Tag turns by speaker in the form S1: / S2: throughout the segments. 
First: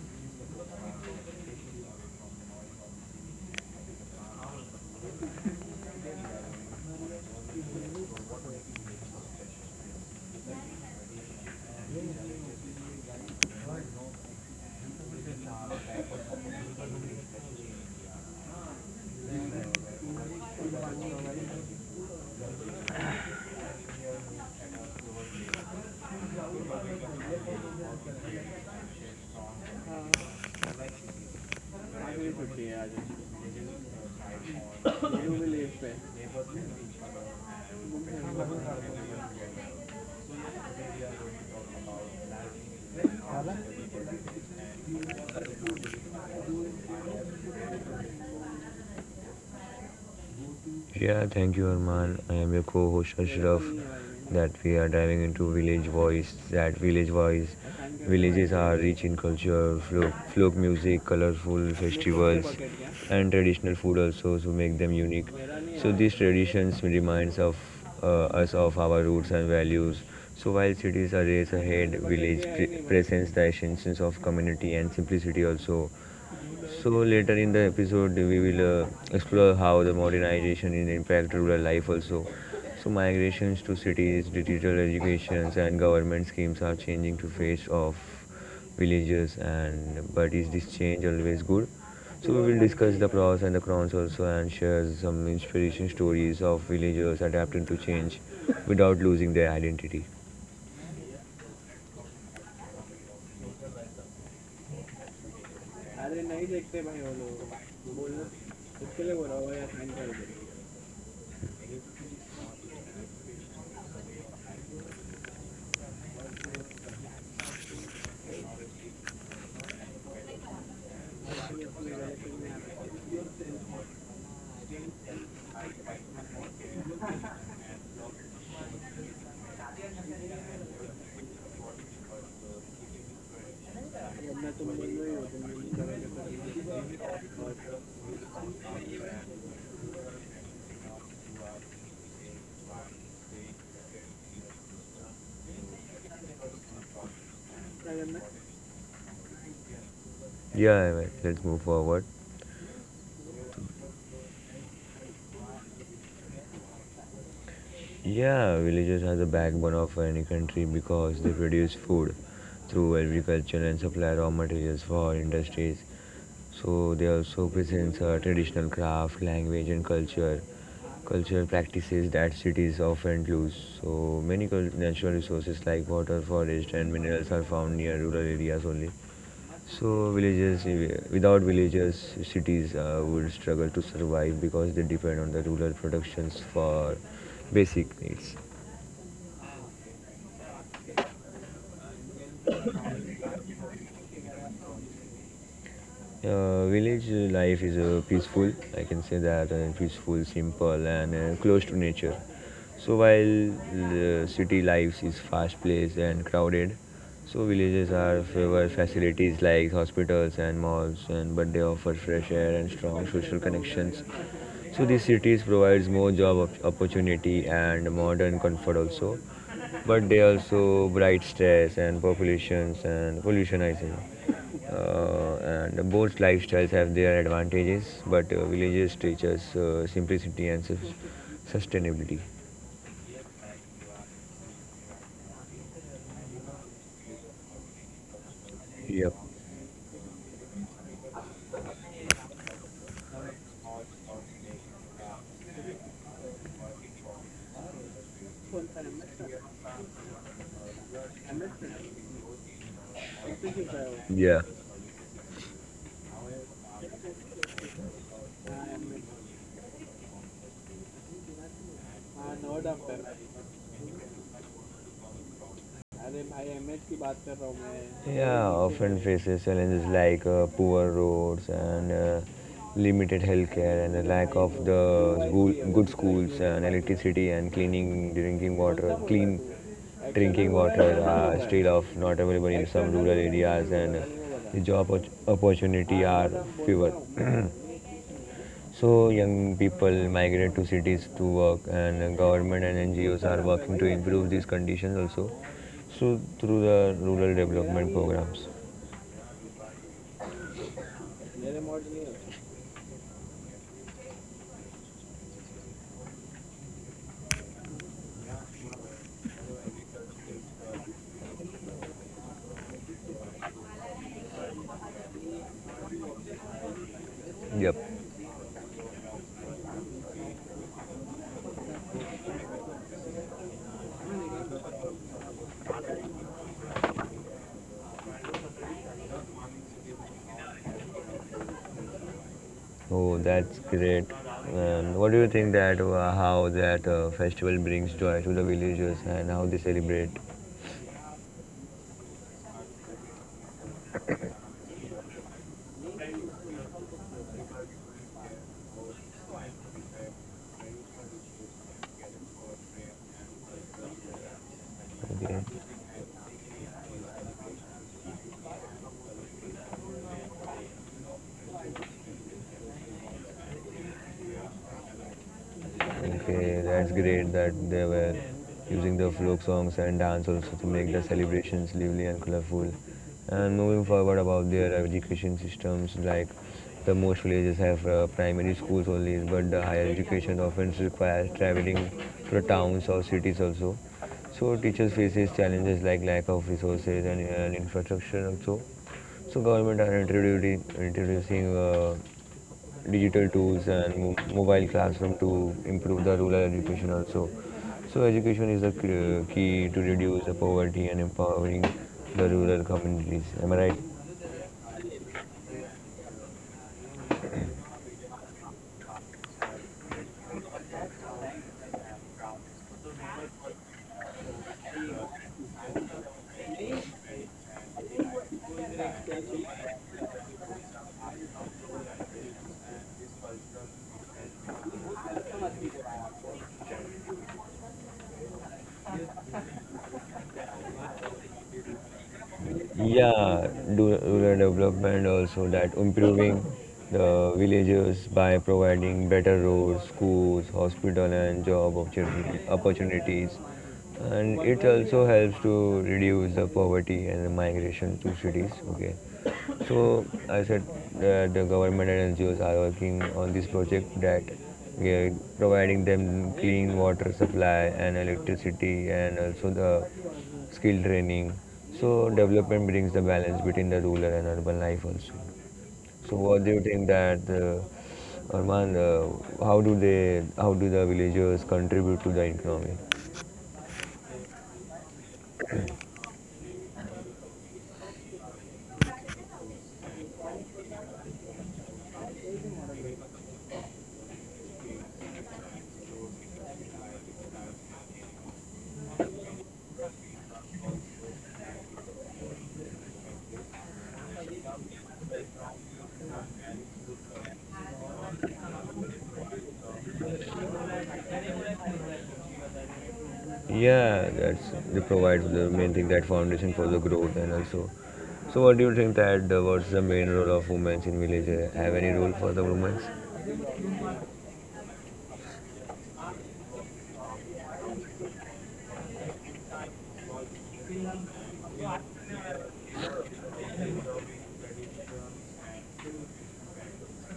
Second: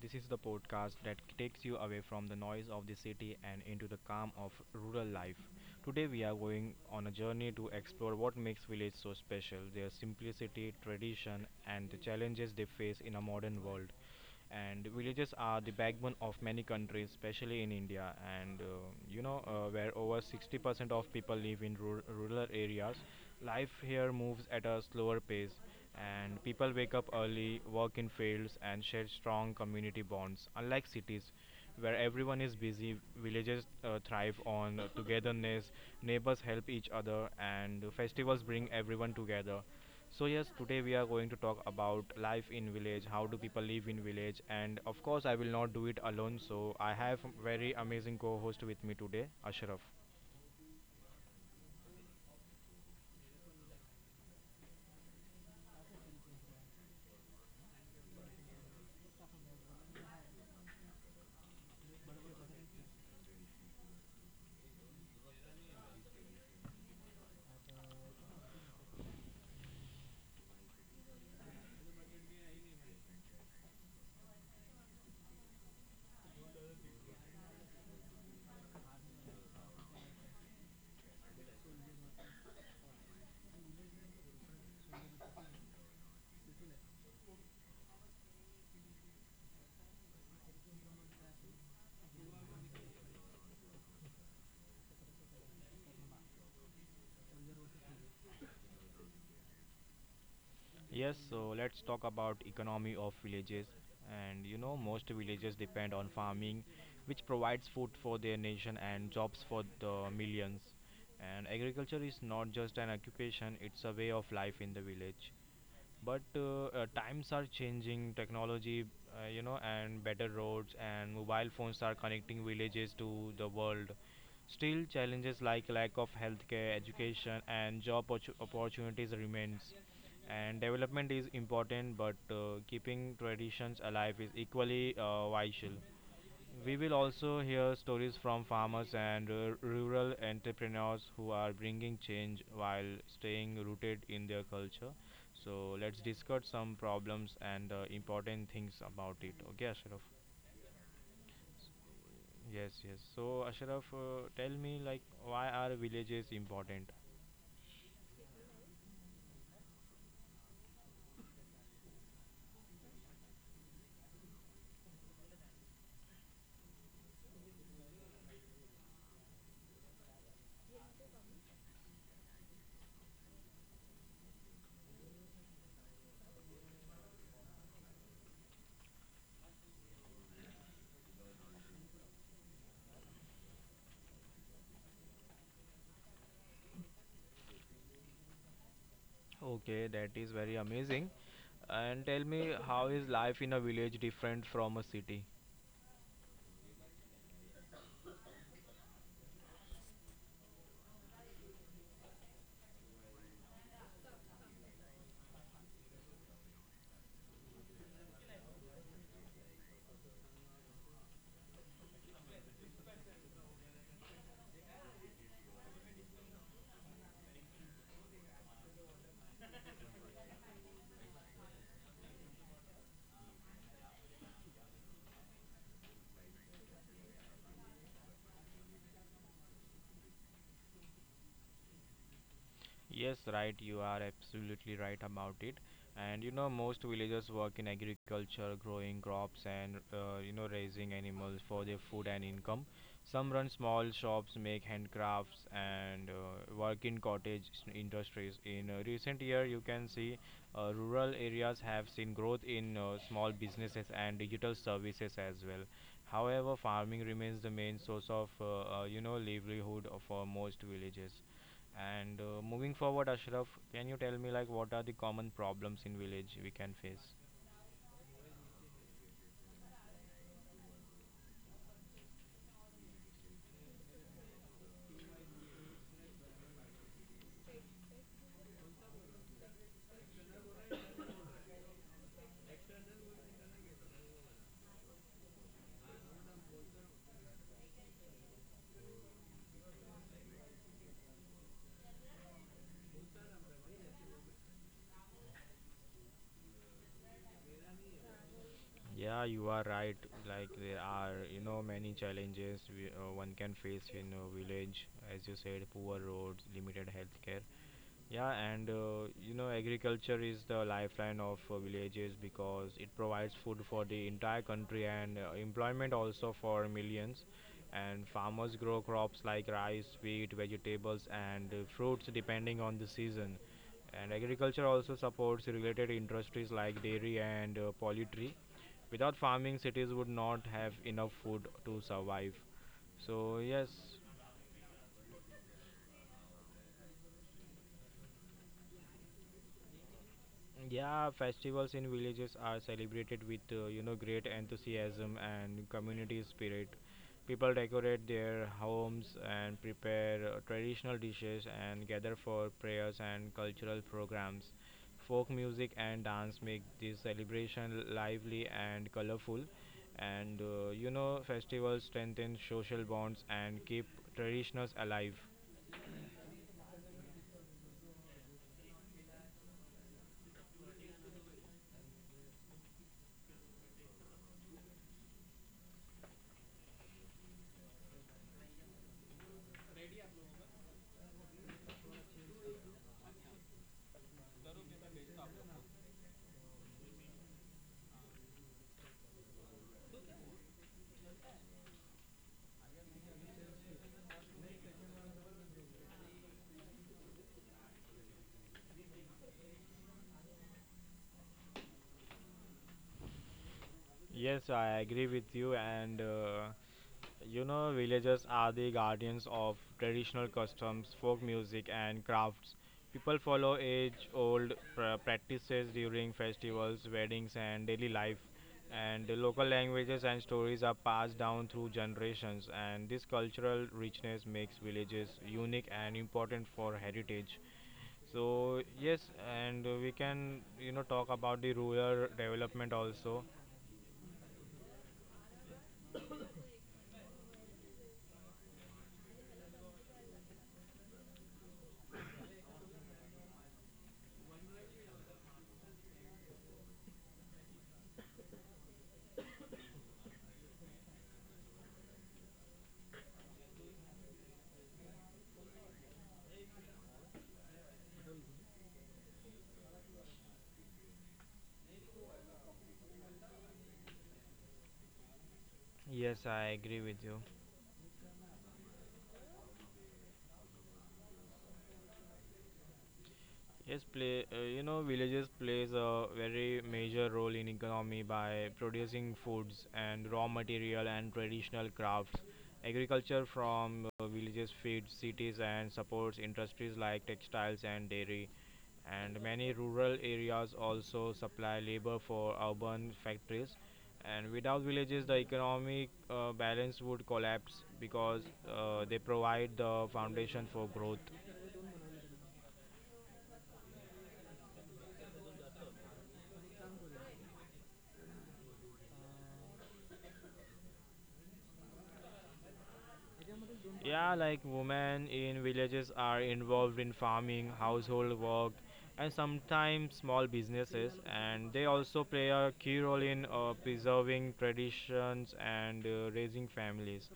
S1: This is the podcast that takes you away from the noise of the city and into the calm of rural life. Today we are going on a journey to explore what makes village so special, their simplicity, tradition, and the challenges they face in a modern world, and villages are the backbone of many countries, especially in india. And you know Where over 60% of people live in rural areas, life here moves at a slower pace, and people wake up early, work in fields, and share strong community bonds. Unlike cities where everyone is busy, villages thrive on togetherness. Neighbors help each other and festivals bring everyone together. So yes, today we are going to talk about life in village, how do people live in village, and of course I will not do it alone. So I have very amazing co-host with me today, Ashraf.
S2: Yeah, thank you, Arman. I am your co-host Ashraf. That we are diving into village voice. That village voice, villages are rich in culture, folk music, colorful festivals, and traditional food also to make them unique. So these traditions reminds of us of our roots and values. So while cities are raised ahead, presents the essence of community and simplicity also. So later in the episode, we will explore how the modernization in impact rural life also. So migrations to cities, digital educations, and government schemes are changing to face of villages. And but is this change always good? So we will discuss the pros and the cons also, and share some inspiration stories of villagers adapting to change without losing their identity.
S1: Yes, so let's talk about economy of villages. And you know, most villages depend on farming, which provides food for their nation and jobs for the millions. And agriculture is not just an occupation, it's a way of life in the village. But times are changing. Technology, and better roads and mobile phones are connecting villages to the world. Still, challenges like lack of healthcare, education, and job opportunities remains, and development is important, but keeping traditions alive is equally vital. We will also hear stories from farmers and rural entrepreneurs who are bringing change while staying rooted in their culture. So let's discuss some problems and important things about it, okay Ashraf?
S2: Yeah, let's move forward.
S1: Yes yes so Ashraf, tell me, like, why are villages important?
S2: Yeah, villages are the backbone of any country because they produce food through agriculture and supply raw materials for industries. So they also present traditional craft, language, and culture, cultural practices that cities often lose. So many natural resources like water, forest, and minerals are found near rural areas only. So villages, eh, without villages, cities would struggle to survive because they depend on the rural productions for basic needs.
S1: Okay, that is very amazing. And tell me, how is life in a village different from a city?
S2: Village life is peaceful, I can say that, and peaceful, simple, and close to nature. So while the city life is fast-paced and crowded, so villages are favor facilities like hospitals and malls, and but they offer fresh air and strong social connections. So these cities provides more opportunity and modern comfort also, but they also bright stress and populations and pollution I think. And both lifestyles have their advantages, but villages teach us simplicity and sustainability.
S1: Yes, right. You are absolutely right about it. And you know, most villagers work in agriculture, growing
S2: Yep.
S1: crops and, raising animals for their food and income. Some run small shops, make handcrafts, and work in industries. In recent year, you can see rural areas have seen growth in small businesses and
S2: Yeah.
S1: digital services as well. However, farming remains the main source of, livelihood for most villages. And moving forward, Ashraf, can you tell me, like, what are the common problems in village we can face?
S2: Yeah, often faces challenges like poor roads and limited healthcare and the lack of the school, good schools and electricity and cleaning drinking water, clean drinking water या are still of not available in some rural areas and the opportunity are fewer. So young people migrate to cities to work, and government and NGOs बोलता are working to improve these conditions also. So through the rural development programs.
S1: Yeah, you are right. Like, there are, you know, many challenges one can face in a village, as you said, poor roads, limited healthcare. Yeah, and you know, agriculture is the lifeline of villages because it provides food for the entire country and employment also for millions.
S2: Yep.
S1: And farmers grow crops like rice, wheat, vegetables, and fruits depending on the season. And agriculture also supports related industries like dairy and poultry. Without farming, cities would not have enough food to survive.
S2: Oh,
S1: So,
S2: that's
S1: yes.
S2: great. And what do you think that how that festival brings joy to the villagers and how they celebrate?
S1: Yeah, festivals in villages are celebrated with you know, great enthusiasm and community spirit. People decorate their homes and prepare traditional dishes and gather for prayers and cultural programs. Folk
S2: Okay.
S1: music and dance make this celebration lively and colorful. And you know, festivals strengthen social bonds and keep traditions alive.
S2: Okay, that's great that they were using the folk songs and dance also to make the celebrations lively and colorful. And moving forward about their education systems, like the most villages have primary schools only, but the higher education often requires traveling to towns or cities also. So teachers faces challenges like lack of resources and infrastructure also. So government are introducing digital tools and mobile classroom to improve the rural education also. So education is the key to reduce the poverty and empowering the rural communities. Am I right?
S1: Yes, I agree with you, and you know, villagers are the guardians of traditional customs, folk music, and crafts. People follow age old practices during festivals, weddings, and daily life. And the local languages and stories are passed down through generations, and this cultural richness makes villages unique and important for heritage. So, yes, and we can, you know, talk about the rural development also.
S2: Yeah, rural development also that improving the villages by providing better roads, schools, hospital, and opportunities. And it also helps to reduce the poverty and the migration to cities. Okay, so I said that the government and NGOs are working on this project that we are providing them clean water supply and electricity and also the skill training. So development brings the balance between the rural and urban life also. So
S1: Yes,
S2: what do
S1: I
S2: you
S1: agree
S2: think
S1: with
S2: that
S1: you.
S2: Arman, how do they, how do the villagers contribute to the economy?
S1: Yes, play. You know, villages plays a very major role in economy by producing foods and raw material and traditional crafts. Agriculture from villages feeds cities and supports industries like textiles and dairy. And many rural areas also supply labor for urban factories. And without villages, the economic balance would collapse because they provide the foundation for growth.
S2: Yeah, that's they provide the main thing that foundation for the growth and also. So what do you think that what's the main role of women in village? Have any role for the women?
S1: Yeah, like, women in villages are involved in farming, household work, and sometimes small businesses, and they also play a key role in preserving traditions and raising families.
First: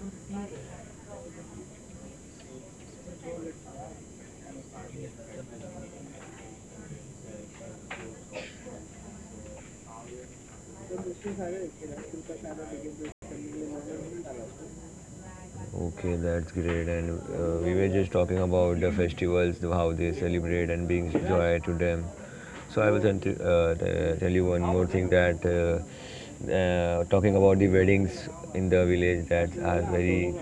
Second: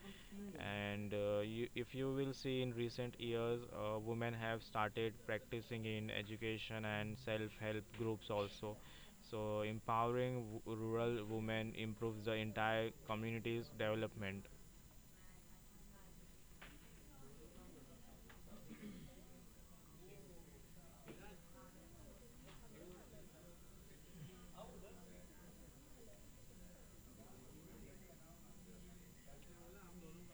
S1: And if you will see in recent years, women have started practicing in education and self help groups also. So, empowering rural women improves the entire community's development.
S2: Okay, that's great. And we were just talking about the festivals, the- how they celebrate and brings joy to them. So I will tell, tell you one more thing that talking about the weddings in the village that are very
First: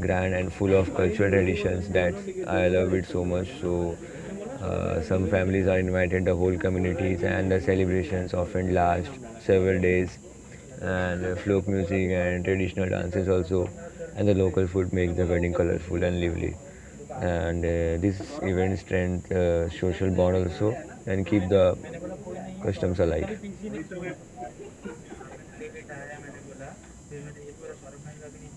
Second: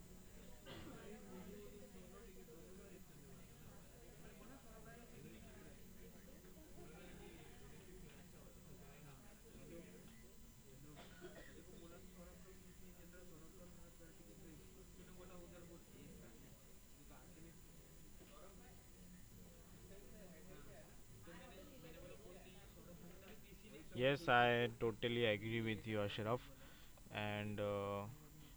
S2: grand and full of cultural traditions that I love it so much. So some families are invited, the whole communities, and the celebrations often last several days. And folk music and traditional dances also, and the local food makes the wedding colorful and lively. And these events strengthen social bond also and keep the customs alive.
S1: Yes, I totally agree with you, Ashraf. And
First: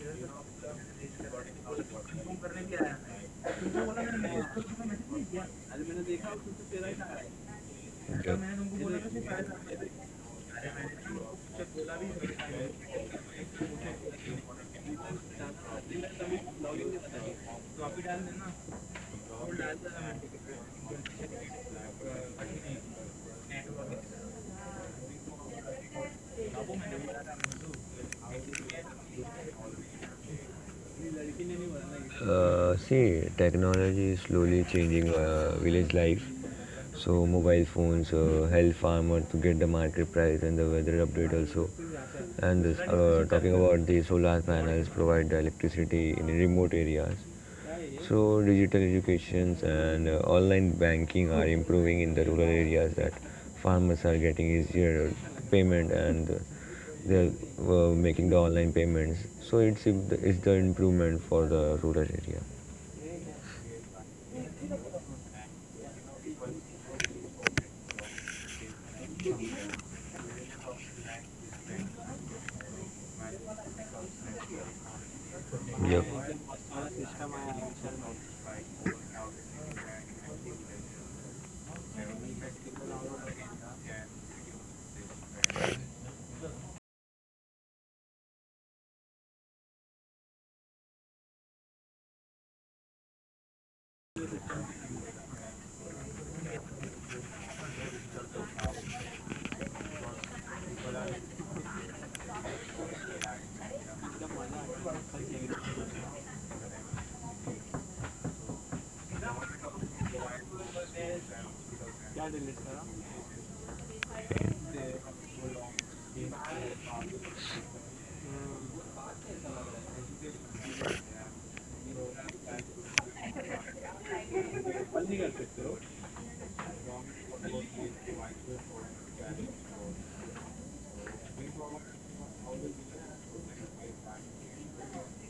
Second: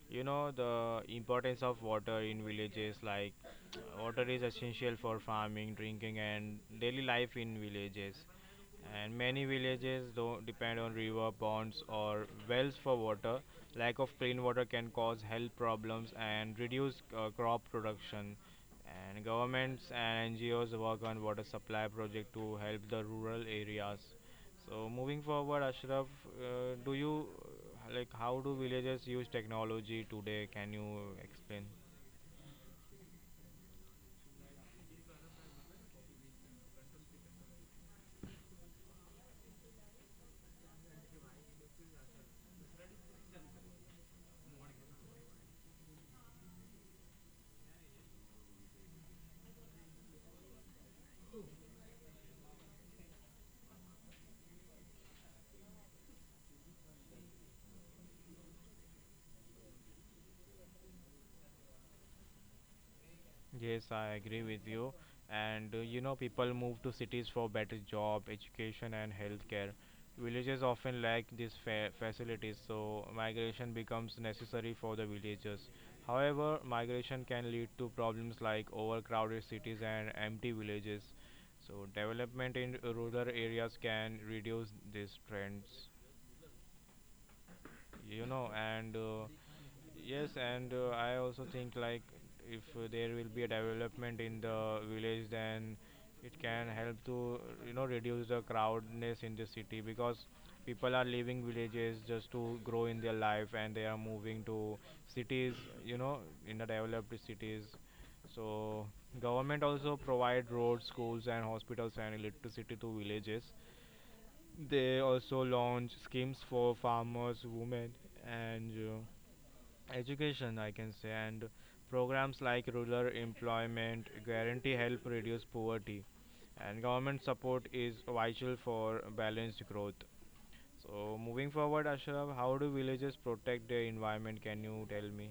S1: you know the importance of water in villages. Like, water is essential for farming, drinking, and daily life in villages,
S2: Yeah.
S1: and many villages do depend on river ponds or wells for water. Lack of clean water can cause health problems and reduce crop production, and governments and NGOs work on water supply project to help the rural areas. So moving forward, Ashraf, do you like, how do villages use technology today? Can you explain?
S2: See, technology is slowly changing village life. So mobile phones help farmer to get the market price and the weather update also. And this, talking about the solar panels provide the electricity in remote areas. So digital educations and online banking are improving in the rural areas that farmers are getting easier payment and they're making the online payments. So it's if the, it's the improvement for the rural area.
S1: Yes, I agree with you. And you know, people move to cities for better job, education, and healthcare. Villages often lack these facilities, so migration becomes necessary for the villagers.
S2: Yep.
S1: However, migration can lead to problems like overcrowded cities and empty villages. So, development in rural areas can reduce these trends, you know and yes. And I also think, like, if there will be a development in the village, then it can help to, you know, reduce the crowdness in the city, because people are leaving villages just to grow in their life and they are moving to cities, you know, in the developed cities. So government also provide roads, schools, and hospitals and electricity to villages. They also launch schemes for farmers, women, and education, I can say, and programs like rural employment guarantee help reduce poverty, and government support is vital for balanced growth. So, moving forward, Ashraf, how do villages protect their environment? Can you tell me?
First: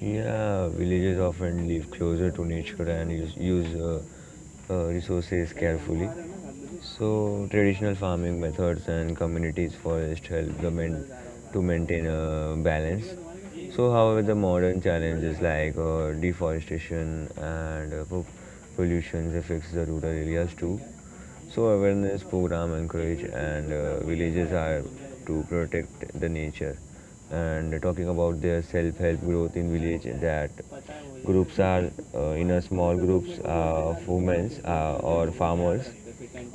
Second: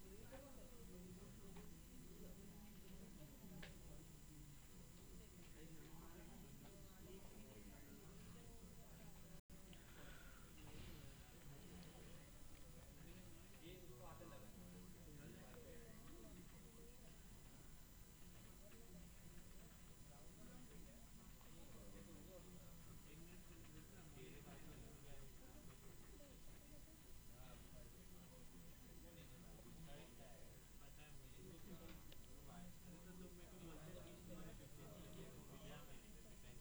S2: Yeah, villagers often live closer to nature and use resources carefully. So, traditional farming methods and communities forest help the men to maintain a balance. So, however, the modern challenges like deforestation and pollution affects the rural areas too. So awareness program encourage and villages are to protect the nature and talking about their self-help growth in village that groups are in a small groups of women or farmers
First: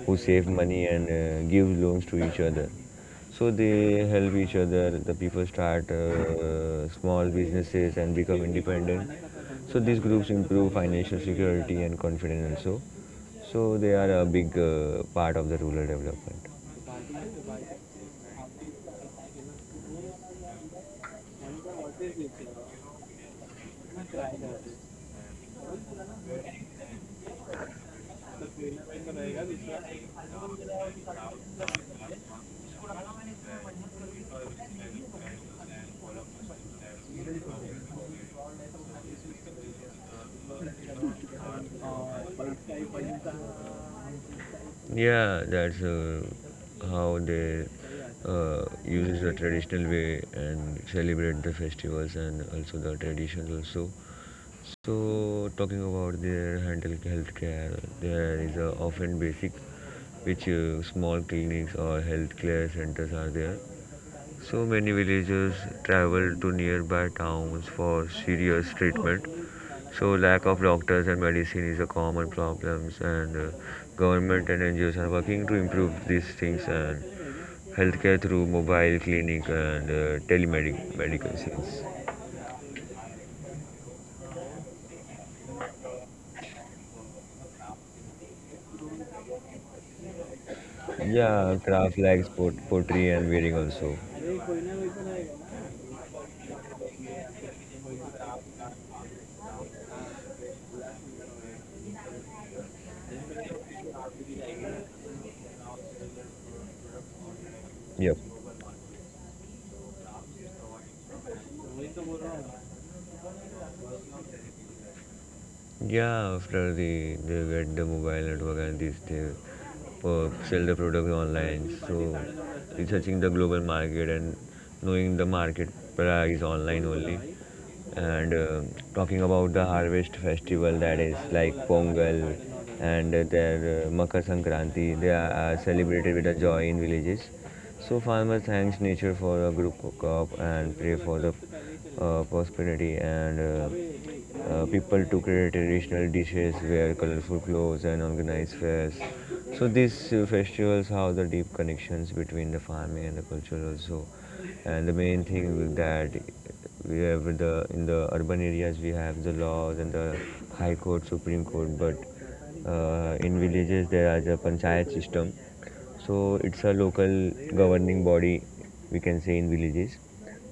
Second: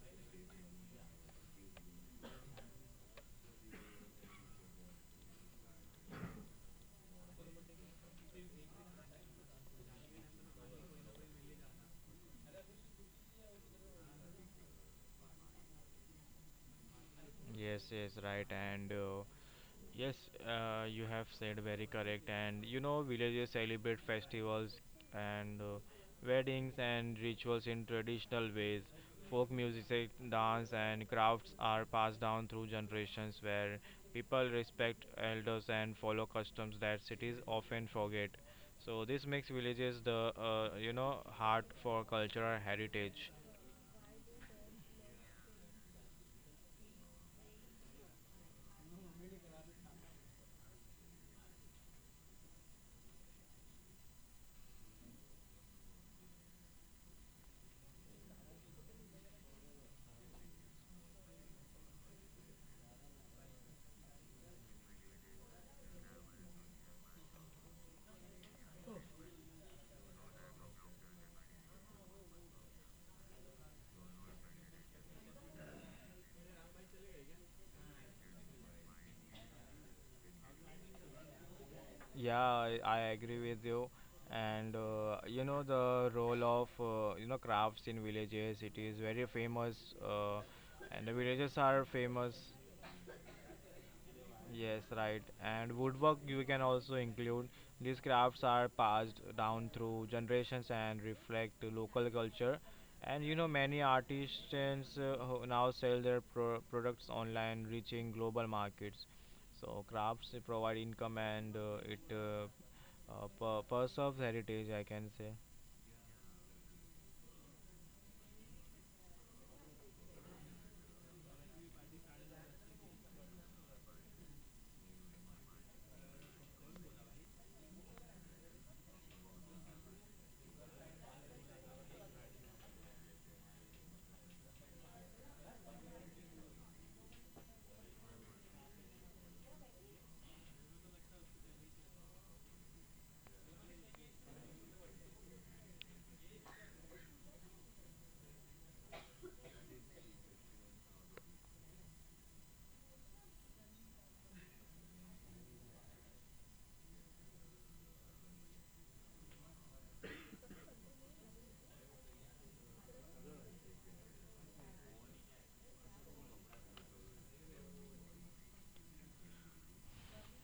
S2: who save money and give loans to each other so they help each other the people start small businesses and become independent so these groups improve financial security and confidence also so they are a big part of the rural development.
S1: Yes, yes, right, and yes, you have said very correct. And you know, villages celebrate festivals and weddings and rituals in traditional ways. Folk music, dance, and crafts are passed down through generations, where people respect elders and follow customs that cities often forget. So this makes villages the, you know, heart for cultural heritage.
S2: Yeah, that's how they use the traditional way and celebrate the festivals and also the traditions also. So talking about their handle healthcare, there is often basic, which small clinics or healthcare centers are there. So many villagers travel to nearby towns for serious treatment. So lack of doctors and medicine is a common problem, and government and NGOs are working to improve these things and healthcare through mobile clinic and telemedic medicines.
S1: Yeah, I agree with you. And you know the role of, you know, crafts in villages. It is very famous, uh, and the
S2: Yeah,
S1: villages are
S2: craft like
S1: famous.
S2: pottery and weaving also.
S1: Yes, right. And woodwork you can also include. These crafts are passed down through generations and reflect local culture. And you know, many artisans who now sell their products online, reaching
S2: Yep.
S1: global markets. So crafts provide income and preserves heritage, I can say.
S2: Yeah, after the they get the mobile network and this they sell the product online. So researching the global market and knowing the market price online only, and talking about the harvest festival that is like Pongal and their Makar Sankranti. They are celebrated with a joy in villages. So farmer thanks nature for a good crop and pray for the prosperity and people to create traditional dishes, wear colorful clothes, and organize fairs. So these festivals have the deep connections between the farming and the culture also. And the main thing with that we have the in the urban areas we have the laws and the high court, supreme court, but in villages there is a panchayat system so it's a local governing body, we can say in villages.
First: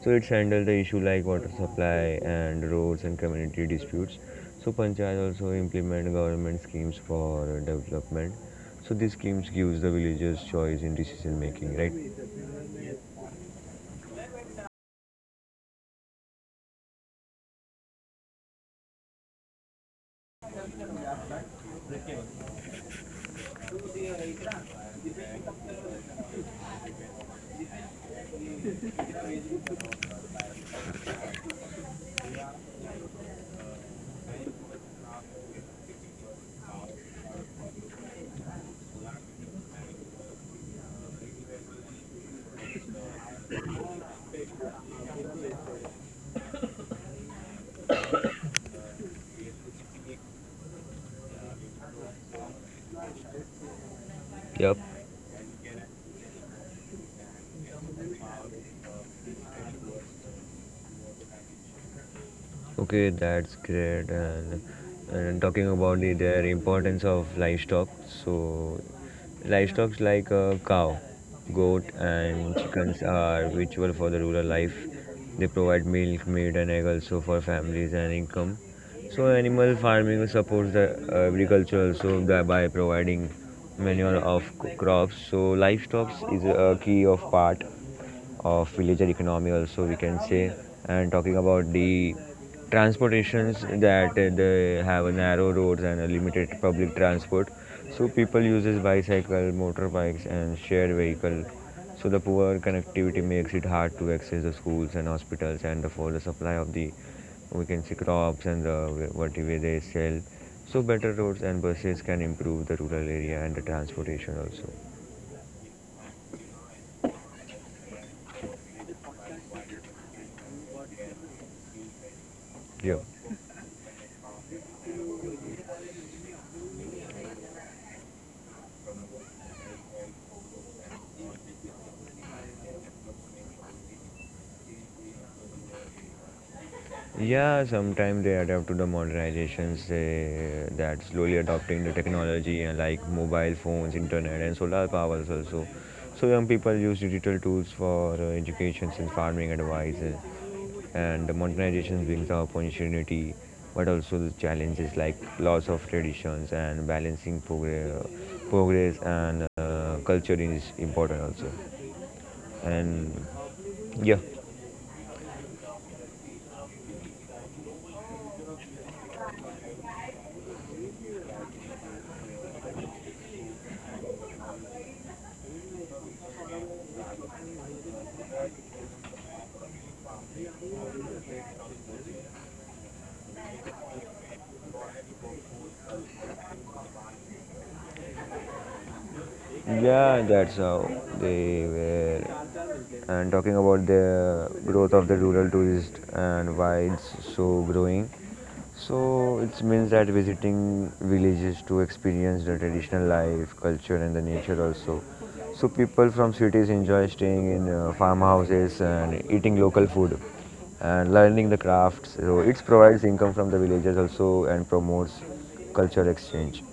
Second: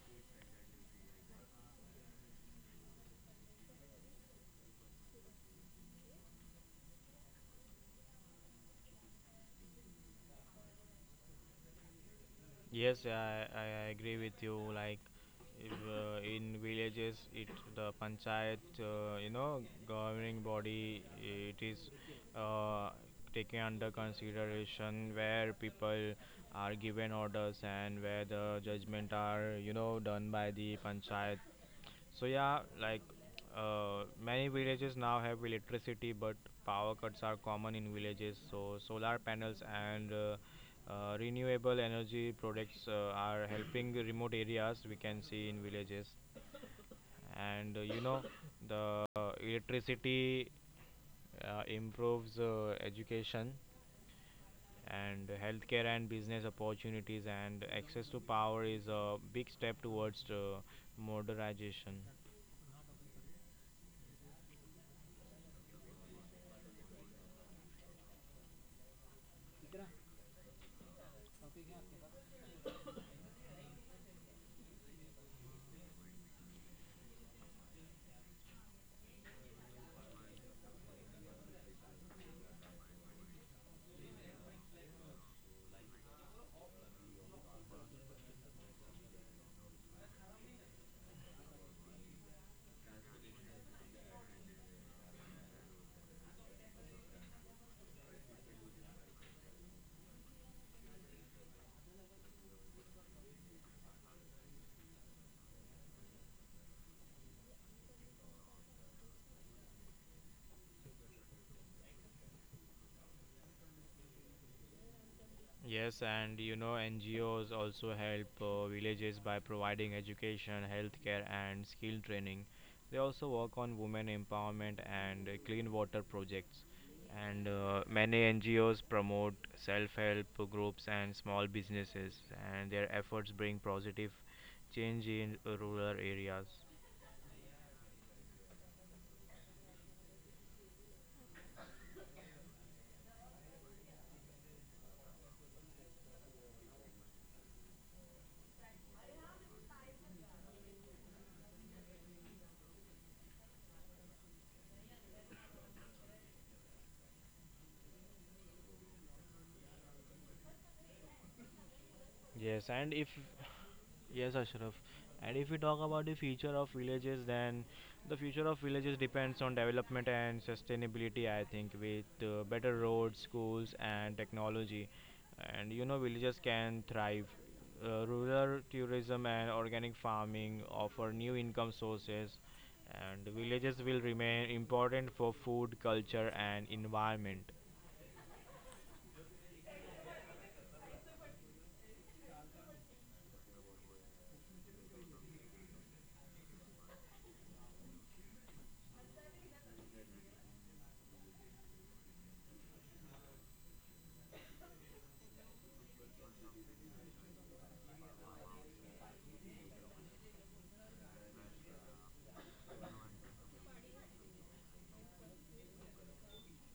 S2: So it's handle the issue like water supply and roads and community disputes. So panchayat also implement government schemes for development. So these schemes gives the villagers choice in decision making, right?
S1: Yes, I agree with you. Like, if, in villages, it the panchayat, you know, governing body, it is uh, taken under consideration, where people are given orders and where the judgment are, you know, done by the panchayat. So yeah, like, many villages now have electricity, but power cuts are common in villages. So solar panels and renewable energy products are helping remote areas, we can see in villages. And you know, the electricity improves education
S2: Yep.
S1: and healthcare and business opportunities, and access to power is a big step towards modernization.
S2: Okay, that's great. And talking about the their importance of livestock, so livestock like a cow, goat, and chickens are vital for the rural life. They provide milk, meat, and egg also for families and income. So animal farming supports the agriculture also that by providing manure of crops. So livestock is a key of part of villager economy also we can say and talking about the transportations that they have narrow roads and a limited public transport so people uses bicycle motorbikes and shared vehicle so the poor connectivity makes it hard to access the schools and hospitals and for the supply of the we can see crops and the whatever they sell so better roads and buses can improve the rural area and the transportation also
S1: Yes, and you know, NGOs also help villages by providing education, healthcare, and skill training. They
S2: yeah.
S1: also work on women empowerment and clean water projects. And many NGOs promote self help groups and small businesses, and their efforts bring positive change in rural areas.
S2: Yeah, sometimes they adapt to the modernizations they, that slowly adopting the technology and like mobile phones, internet, and solar powers also. So young people use digital tools for educations and farming advice, and the modernization brings the opportunity, but also the challenges like loss of traditions and balancing progress and culture is important also.
S1: Yes, and if
S2: And yeah.
S1: yes, Ashraf, and if we talk about the future of villages, then the future of villages depends on development and sustainability. I think with better roads, schools, and technology, and you know, villages can thrive. Rural tourism and organic farming offer new income sources, and villages will remain important for food, culture, and environment.
S2: Yeah, that's how they were. And talking about the growth of the rural tourist and why it's so growing. So it means that visiting villages to experience the traditional life, culture, and the nature also. So people from cities enjoy staying in farmhouses and eating local food and learning the crafts. So it provides income from the villages also and promotes culture exchange.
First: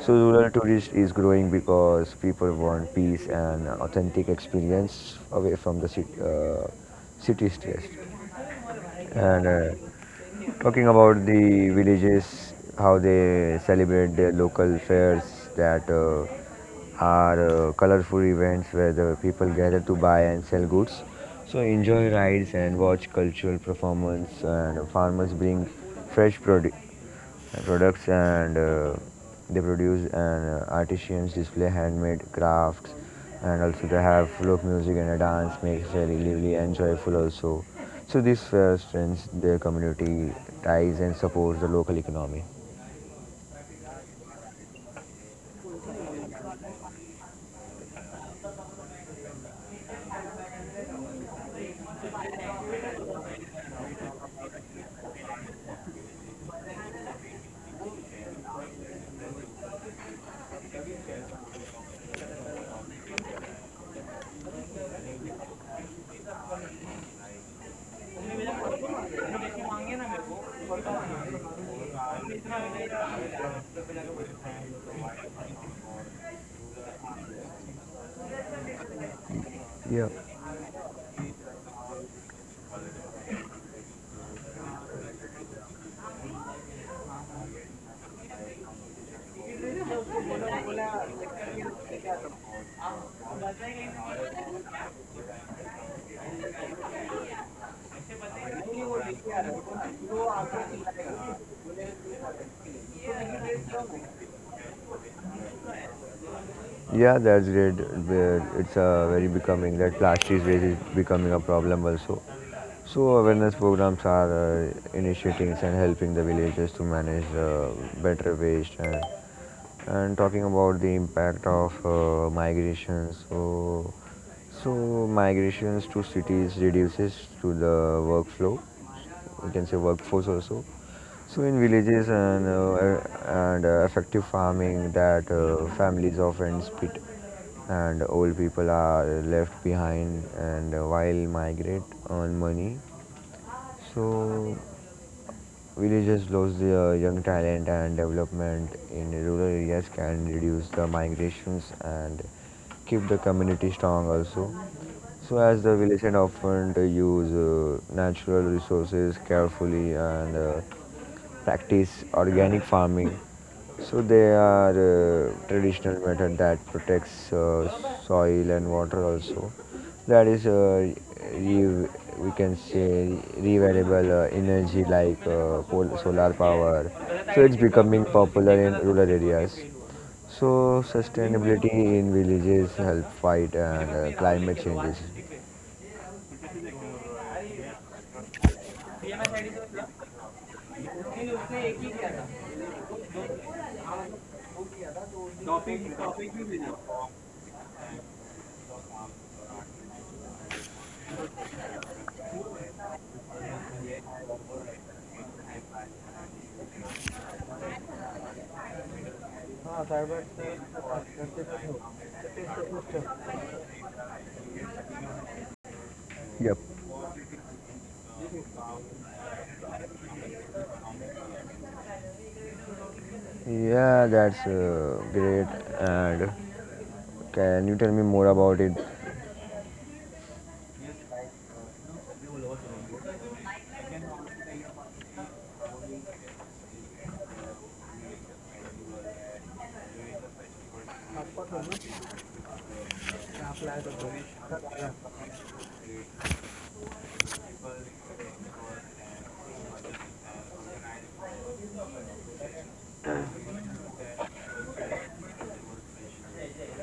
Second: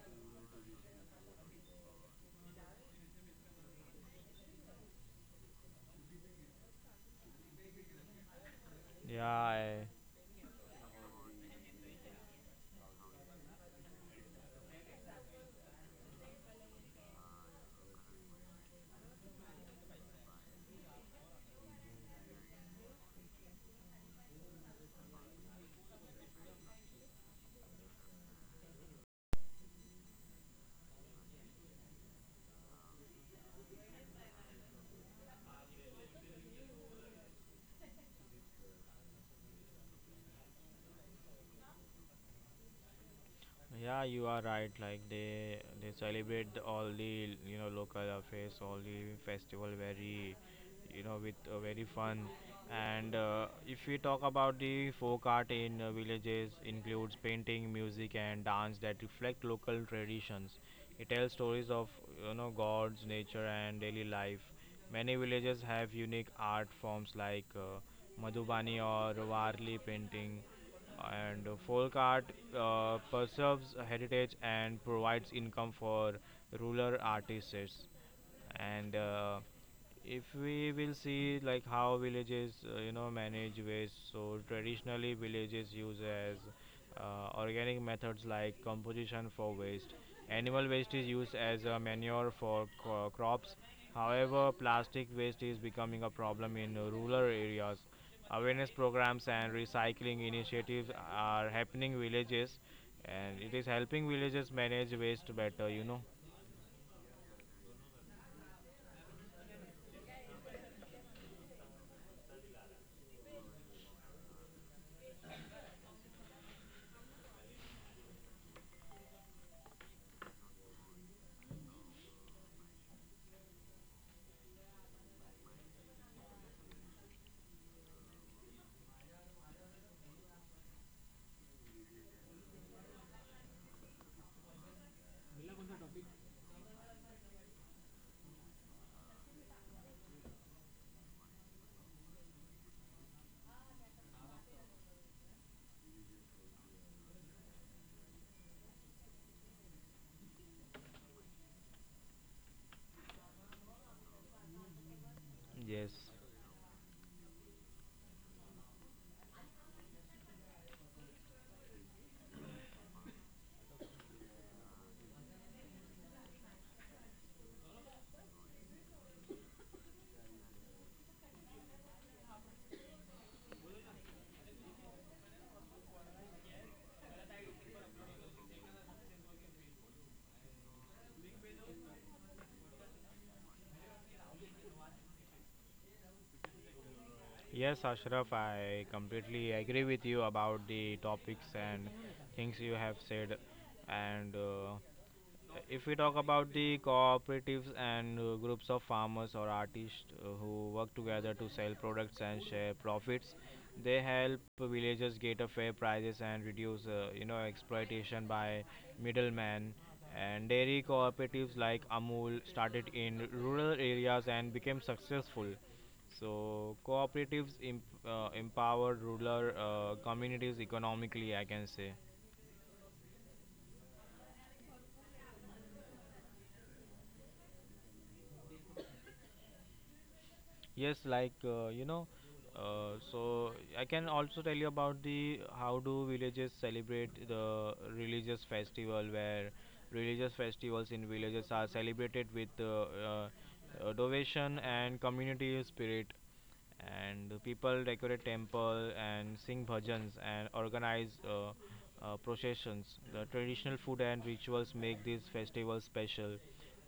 S2: So rural tourism is growing because people want peace and authentic experience away from the city, city stress.
S1: Yeah.
S2: And
S1: I,
S2: talking about the villages, how they celebrate their local fairs that are colorful events where the people gather to buy and sell goods. So enjoy rides and watch cultural performance, and farmers bring fresh produce products, and they produce, and artisans display handmade crafts, and also they have folk music and a dance makes it lively and joyful also. So this strengthens their community ties and supports the local economy.
S1: Yeah, you are right. Like, they celebrate all the, you know, local affairs, all the festival very, you know, with very fun. And if we talk about the folk art in villages, includes painting, music, and dance that reflect local traditions. It tells stories of, you know, gods, nature, and daily life. Many villages have unique art forms like Madhubani or Warli painting, and folk art preserves heritage and provides income for rural artists. And
S2: Yeah,
S1: If we will see like how villages manage waste, so traditionally villages use as organic methods like composition for waste. Animal waste is used as a manure for crops. However, plastic waste is becoming a problem in rural areas. Awareness programs and recycling initiatives are happening villages, and it is helping villages manage waste better, you know.
S2: yeah, that's great. It's very becoming that plastic waste is really becoming a problem also. So awareness programs are initiating and helping the villagers to manage better waste. And talking about the impact of migration, so migrations to cities reduces to the workflow, we can say workforce also. So in villages and effective farming, that families often split and old people are left behind, and while migrate, earn money. So villages lose their young talent, and development in rural areas can reduce the migrations and keep the community strong also. So, as the
S1: Yes,
S2: village and often use natural resources carefully and practice organic farming. So they are traditional method that protects soil and water also. That is re- we can say renewable energy like solar power. So it's becoming popular in rural areas. So sustainability in villages help fight and climate changes.
S1: yes, Ashraf, I completely agree with you about the topics and things you have said. And if we talk about the cooperatives, and groups of farmers or artists who work together to sell products and share profits, they help villagers get a fair prices and reduce exploitation by middlemen. And dairy cooperatives like Amul started in rural areas and became successful.
S2: Yep.
S1: So cooperatives empower rural communities economically, I can say.
S2: Yeah, that's great. And can you tell me more about it?
S1: Yes, like uh, you know, uh, so I can also tell you about the how do villages celebrate the religious festival, where religious festivals in villages are celebrated with devotion and community spirit. And the people decorate temple and sing bhajans, and organize processions. The traditional food and rituals make these festivals special.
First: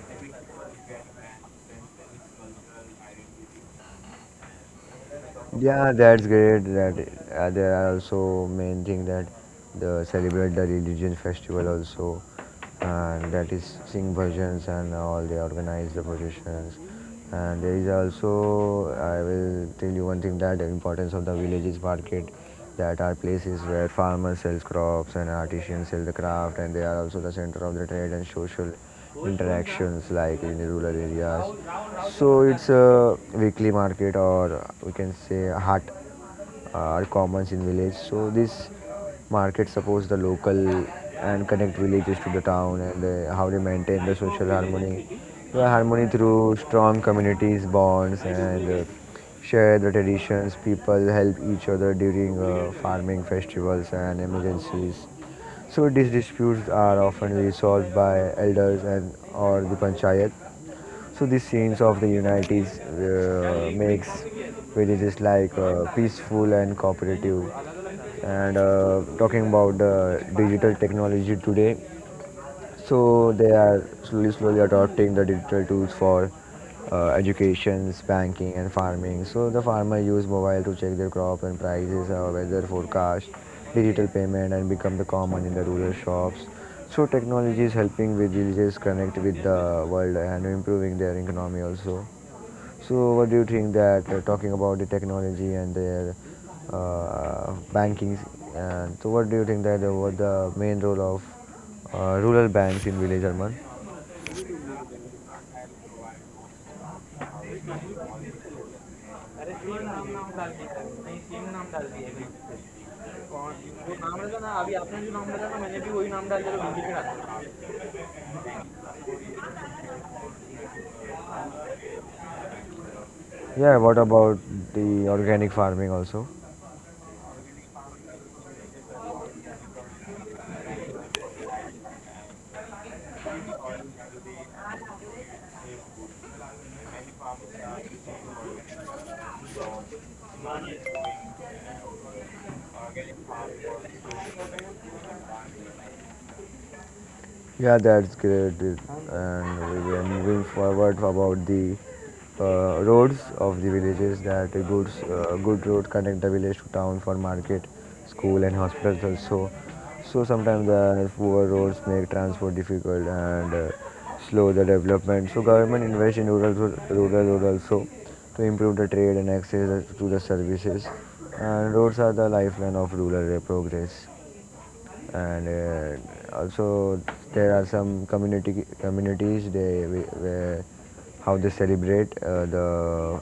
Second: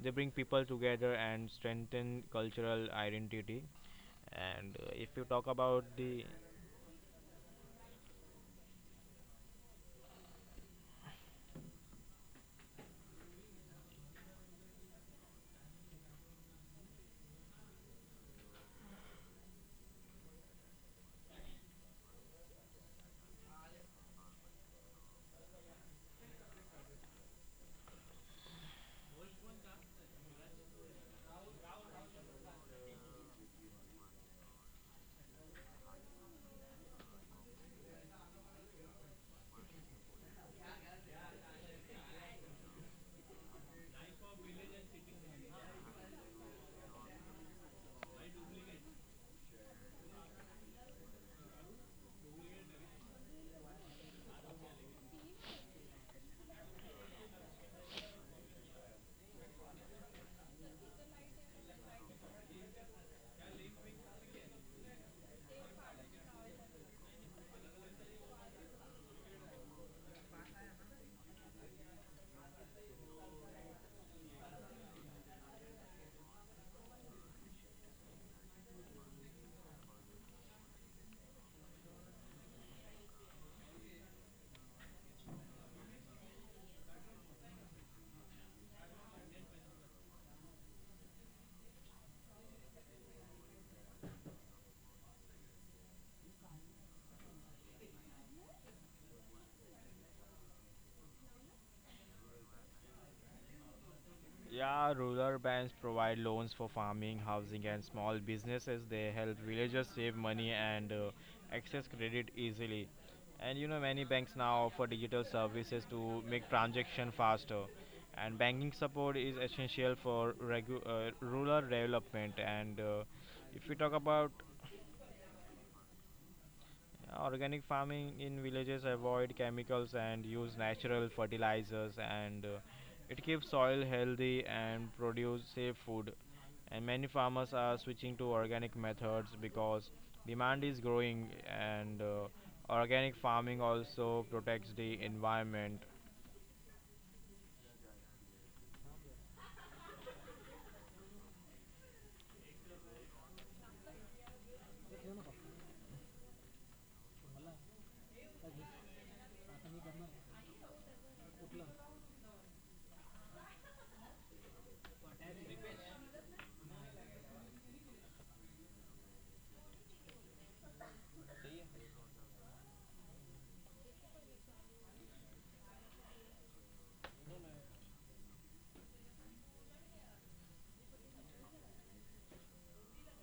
S1: They bring people together and strengthen cultural identity. And if you talk about
S2: Yeah,
S1: the
S2: that's great. That There are also main thing that the celebrate the religion festival also, and that is sing bhajans and all. They organize the processions, and there is also I will tell you one thing that the importance of the villages market, that are places where farmers sell crops and artisans sell the craft, and they are also the center of the trade and social interactions like in the rural areas. So it's a weekly market, or we can say a hut or commons in village. So this market supports the local and connect villages to the town. And how they maintain the social harmony, the harmony, through strong communities bonds and share the traditions. People help each other during farming festivals and emergencies. So these disputes are often resolved by elders and or the panchayat. So these scenes of the unities makes villages like peaceful and cooperative. And Talking about the digital technology today, so they are slowly, slowly adopting the digital tools for educations, banking, and farming. So the farmer use mobile to check their crop and prices, weather forecast, digital payment, and become the common in the rural shops. So technology is helping with villages connect with the world and improving their economy also. So, what do you think that talking about the technology and their banking, and so what do you think that what the main role of rural banks in village urban?
S1: Yeah, rural banks provide loans for farming, housing, and small businesses. They help villagers save money and access credit easily. And you know, many banks now offer digital services to make transaction faster. And banking support is essential for rural development. And if we
S2: Yeah,
S1: talk
S2: what
S1: about
S2: about the organic farming also?
S1: organic farming in villages, avoid chemicals and use natural fertilizers, and it keeps soil healthy and produce safe food. And many farmers are switching to organic methods because demand is growing, and organic farming also protects the environment.
S2: Yeah, that's great. It- And we were moving forward about the roads of the villages, that a good road connect the village to town for market, school and hospitals also. So sometimes the poor roads make transport difficult and slow the development. So government invest in rural road also, to improve the trade and access to the services. And roads are the lifeline of rural progress, and also there are some community communities they, where, how they celebrate the,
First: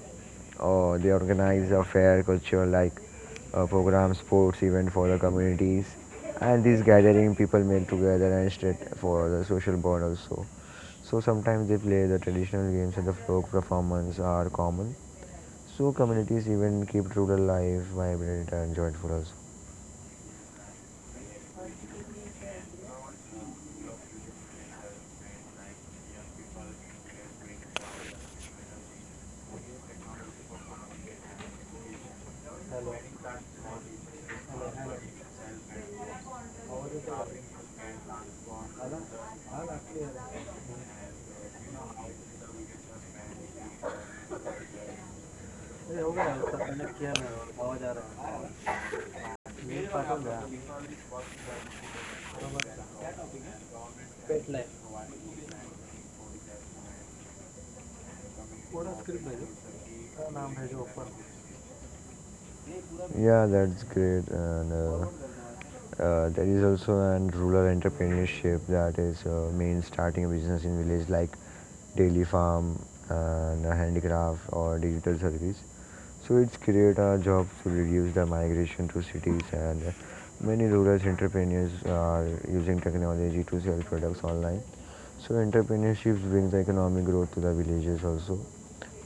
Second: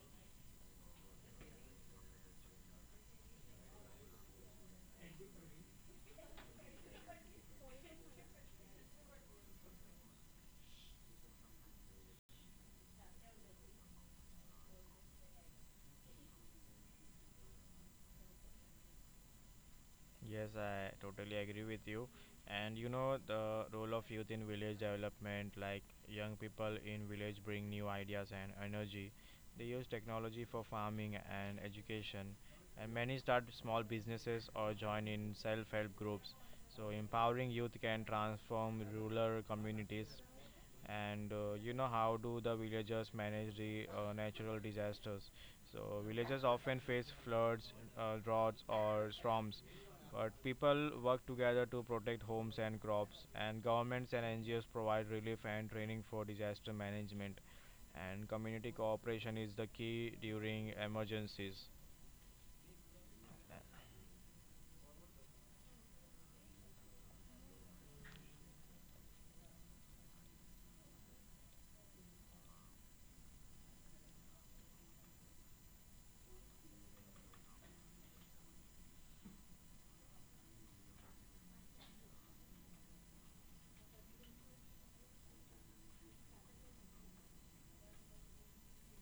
S2: or they organize a fair culture like program sports event for the communities, and these gathering people meet together and straight for the social bond also. So sometimes they play the traditional games and the folk performance are common. So communities even keep rural life vibrant and joyful also.
S1: Yes, I totally agree with you. And you know, the role of youth in village development, like young people in village bring new ideas and energy. They use technology for farming and education, and many start small businesses or join in self help groups. So, empowering youth can transform rural communities. And You know, how do the villagers manage the natural disasters? So villagers often face floods, droughts or storms, but people work together to protect homes and crops, and governments and NGOs provide relief and training for disaster management. And community cooperation is the key during emergencies.
S2: Yeah, that's great. And There is also an rural entrepreneurship, that is main starting a business in village like daily farm and handicraft or digital service. So it's create a job to reduce the migration to cities, and many rural entrepreneurs are using technology to sell products online. So entrepreneurship brings economic growth to the villages also.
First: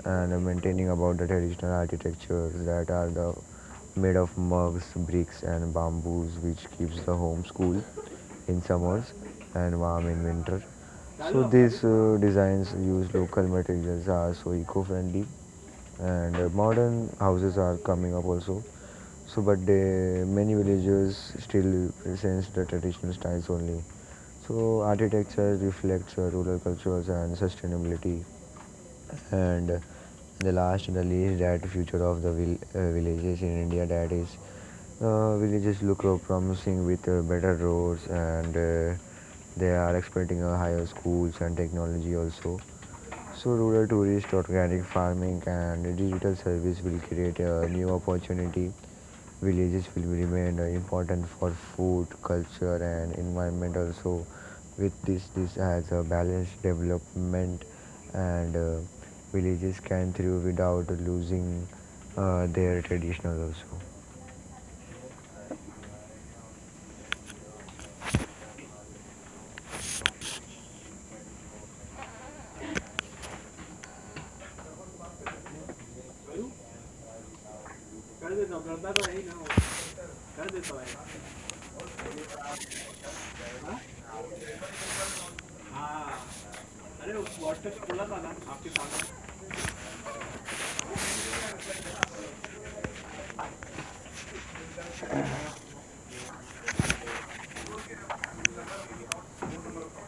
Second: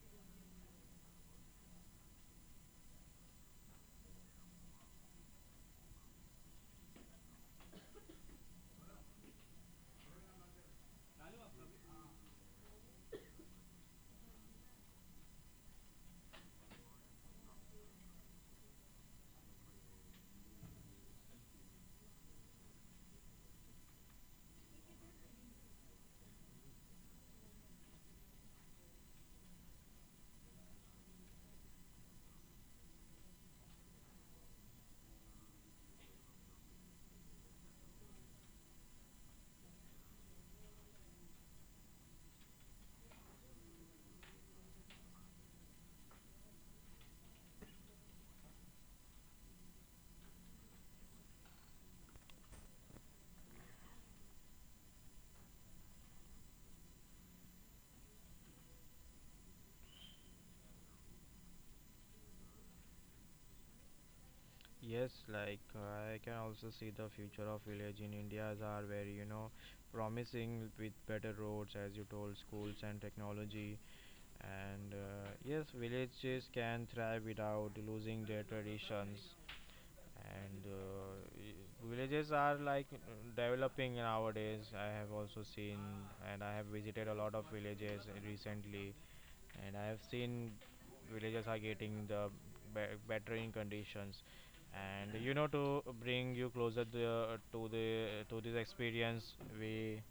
S2: And Maintaining about the traditional architectures that are the made of mugs, bricks, and bamboos, which keeps the home cool in summers and warm in winter. So these designs use local materials are so eco-friendly, and modern houses are coming up also. So, but they, many villagers still presents the traditional styles only. So architecture reflects rural cultures and sustainability. And The last and the least, that future of the villages in India. That is, villages look promising with better roads, and they are expecting higher schools and technology also. So rural tourist, organic farming and digital service will create a new opportunity. Villages will remain important for food, culture and environment also. With this, this has a balanced development, and villages can thrive without losing their traditional also.
S1: Yes, like I can also see the future of village in India's are very, you know, promising with better roads, as you told, schools and technology. And yes, villages can thrive without losing their traditions. Villages are like developing nowadays. I have also seen, and I have visited a lot of villages recently, and I have seen villagers are getting the better in conditions. And you know, to bring you closer to the to this experience, we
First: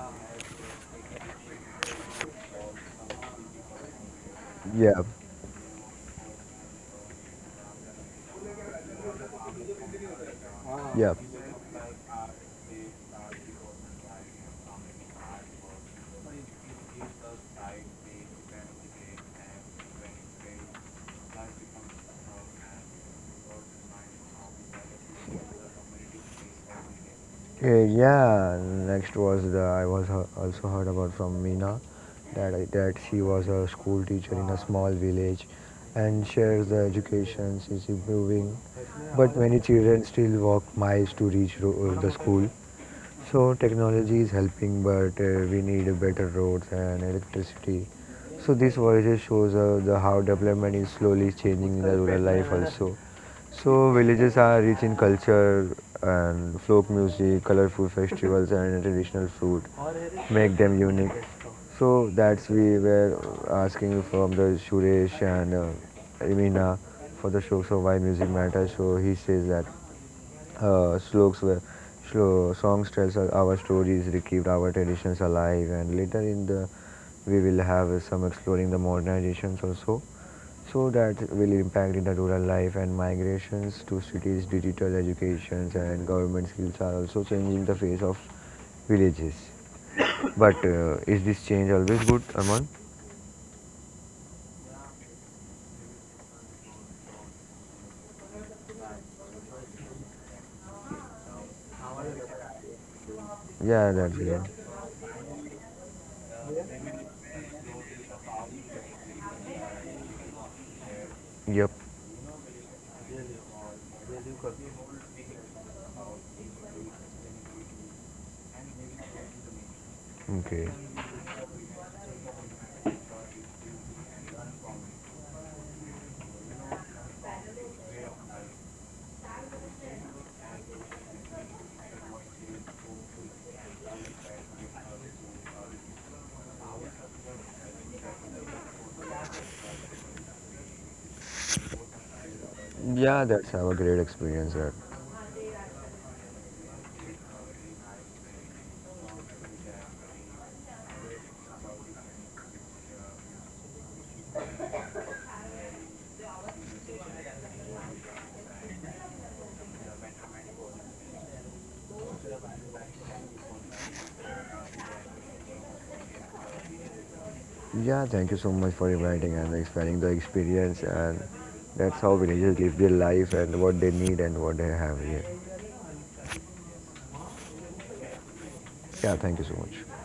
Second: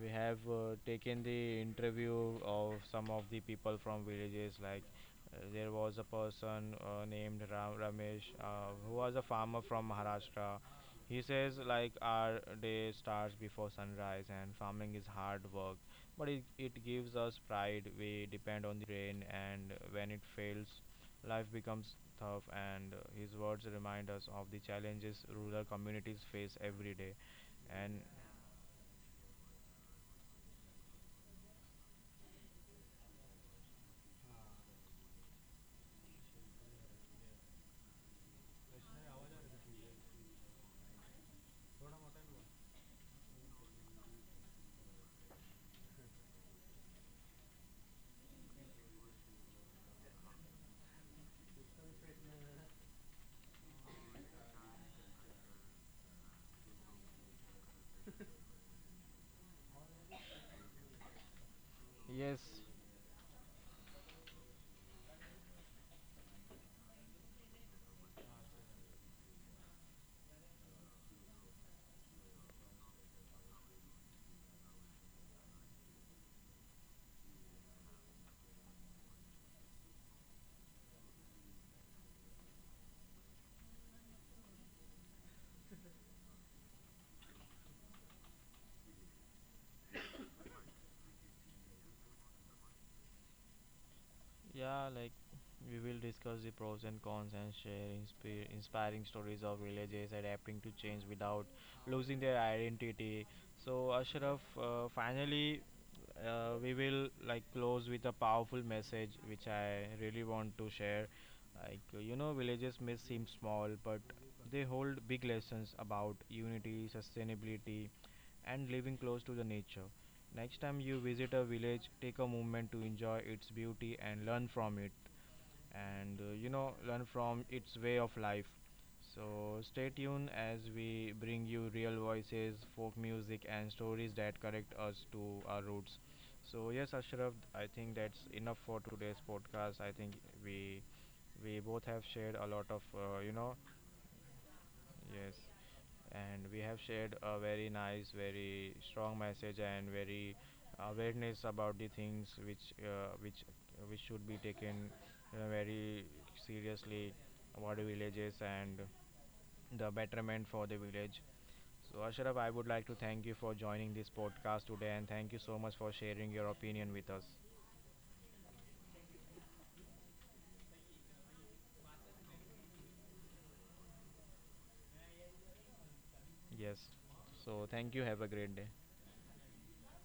S1: we have taken the interview of some of the people from villages. Like
S2: Yeah,
S1: there was a person named Ramesh, who was a farmer from Maharashtra.
S2: yeah.
S1: He says like our day starts before sunrise, and farming is hard work, but it gives us pride. We depend on the rain, and when it fails, life becomes tough. And His words remind us of the challenges rural communities face every day. And
S2: Yeah, next was the I was also heard about from Meena, that she was a school teacher in a small village, and shares the education is improving, but many children still walk miles to reach the school. So technology is helping, but we need better roads and electricity. So this voices shows the how development is slowly changing in the rural life also. So villages are rich in culture, and folk music, colorful festivals, and traditional food make them unique. So
S1: yes,
S2: that's we were asking from the Suresh and Amina for the show. So why music matters? So he says that uh, sloks were, songs tells us our stories, keep our traditions alive, and later in the we will have some exploring the modernizations also. So that will impact in the rural life and migrations to cities, digital educations and government skills are also changing the face of villages. But is this change always good, Aman?
S1: yeah, like we will discuss the pros and cons, and share inspiring stories of villages adapting to change without losing their identity.
S2: Yeah,
S1: So,
S2: that's Yeah.
S1: Ashraf, finally, we will like close with a powerful message which I really want to share.
S2: great. Yep.
S1: Like, you know, villages may seem small, but they hold big lessons about unity, sustainability, and living close to the nature. Next
S2: Okay.
S1: time you visit a village, take a moment to enjoy its beauty and learn from it, and you know, learn from its way of life. So, stay tuned as we bring you real voices, folk music, and stories that connect us to our roots. So, yes, Ashraf, I think that's enough for today's podcast. I think we we both have shared a lot of
S2: Yeah, that's our great experience. That.
S1: yes, and we have shared a very nice, very strong message, and very awareness about the things which should be taken very seriously about the villages and the betterment for the village. So Ashraf, I would like to thank you for joining this podcast today, and thank you so much for sharing your opinion with us.
S2: Yeah, thank you so much for inviting and expanding the experience, and that's how villagers live their life and what they need and what they have here.
S1: Yes. So thank you. Have a great day.
S2: Yeah, thank you so much.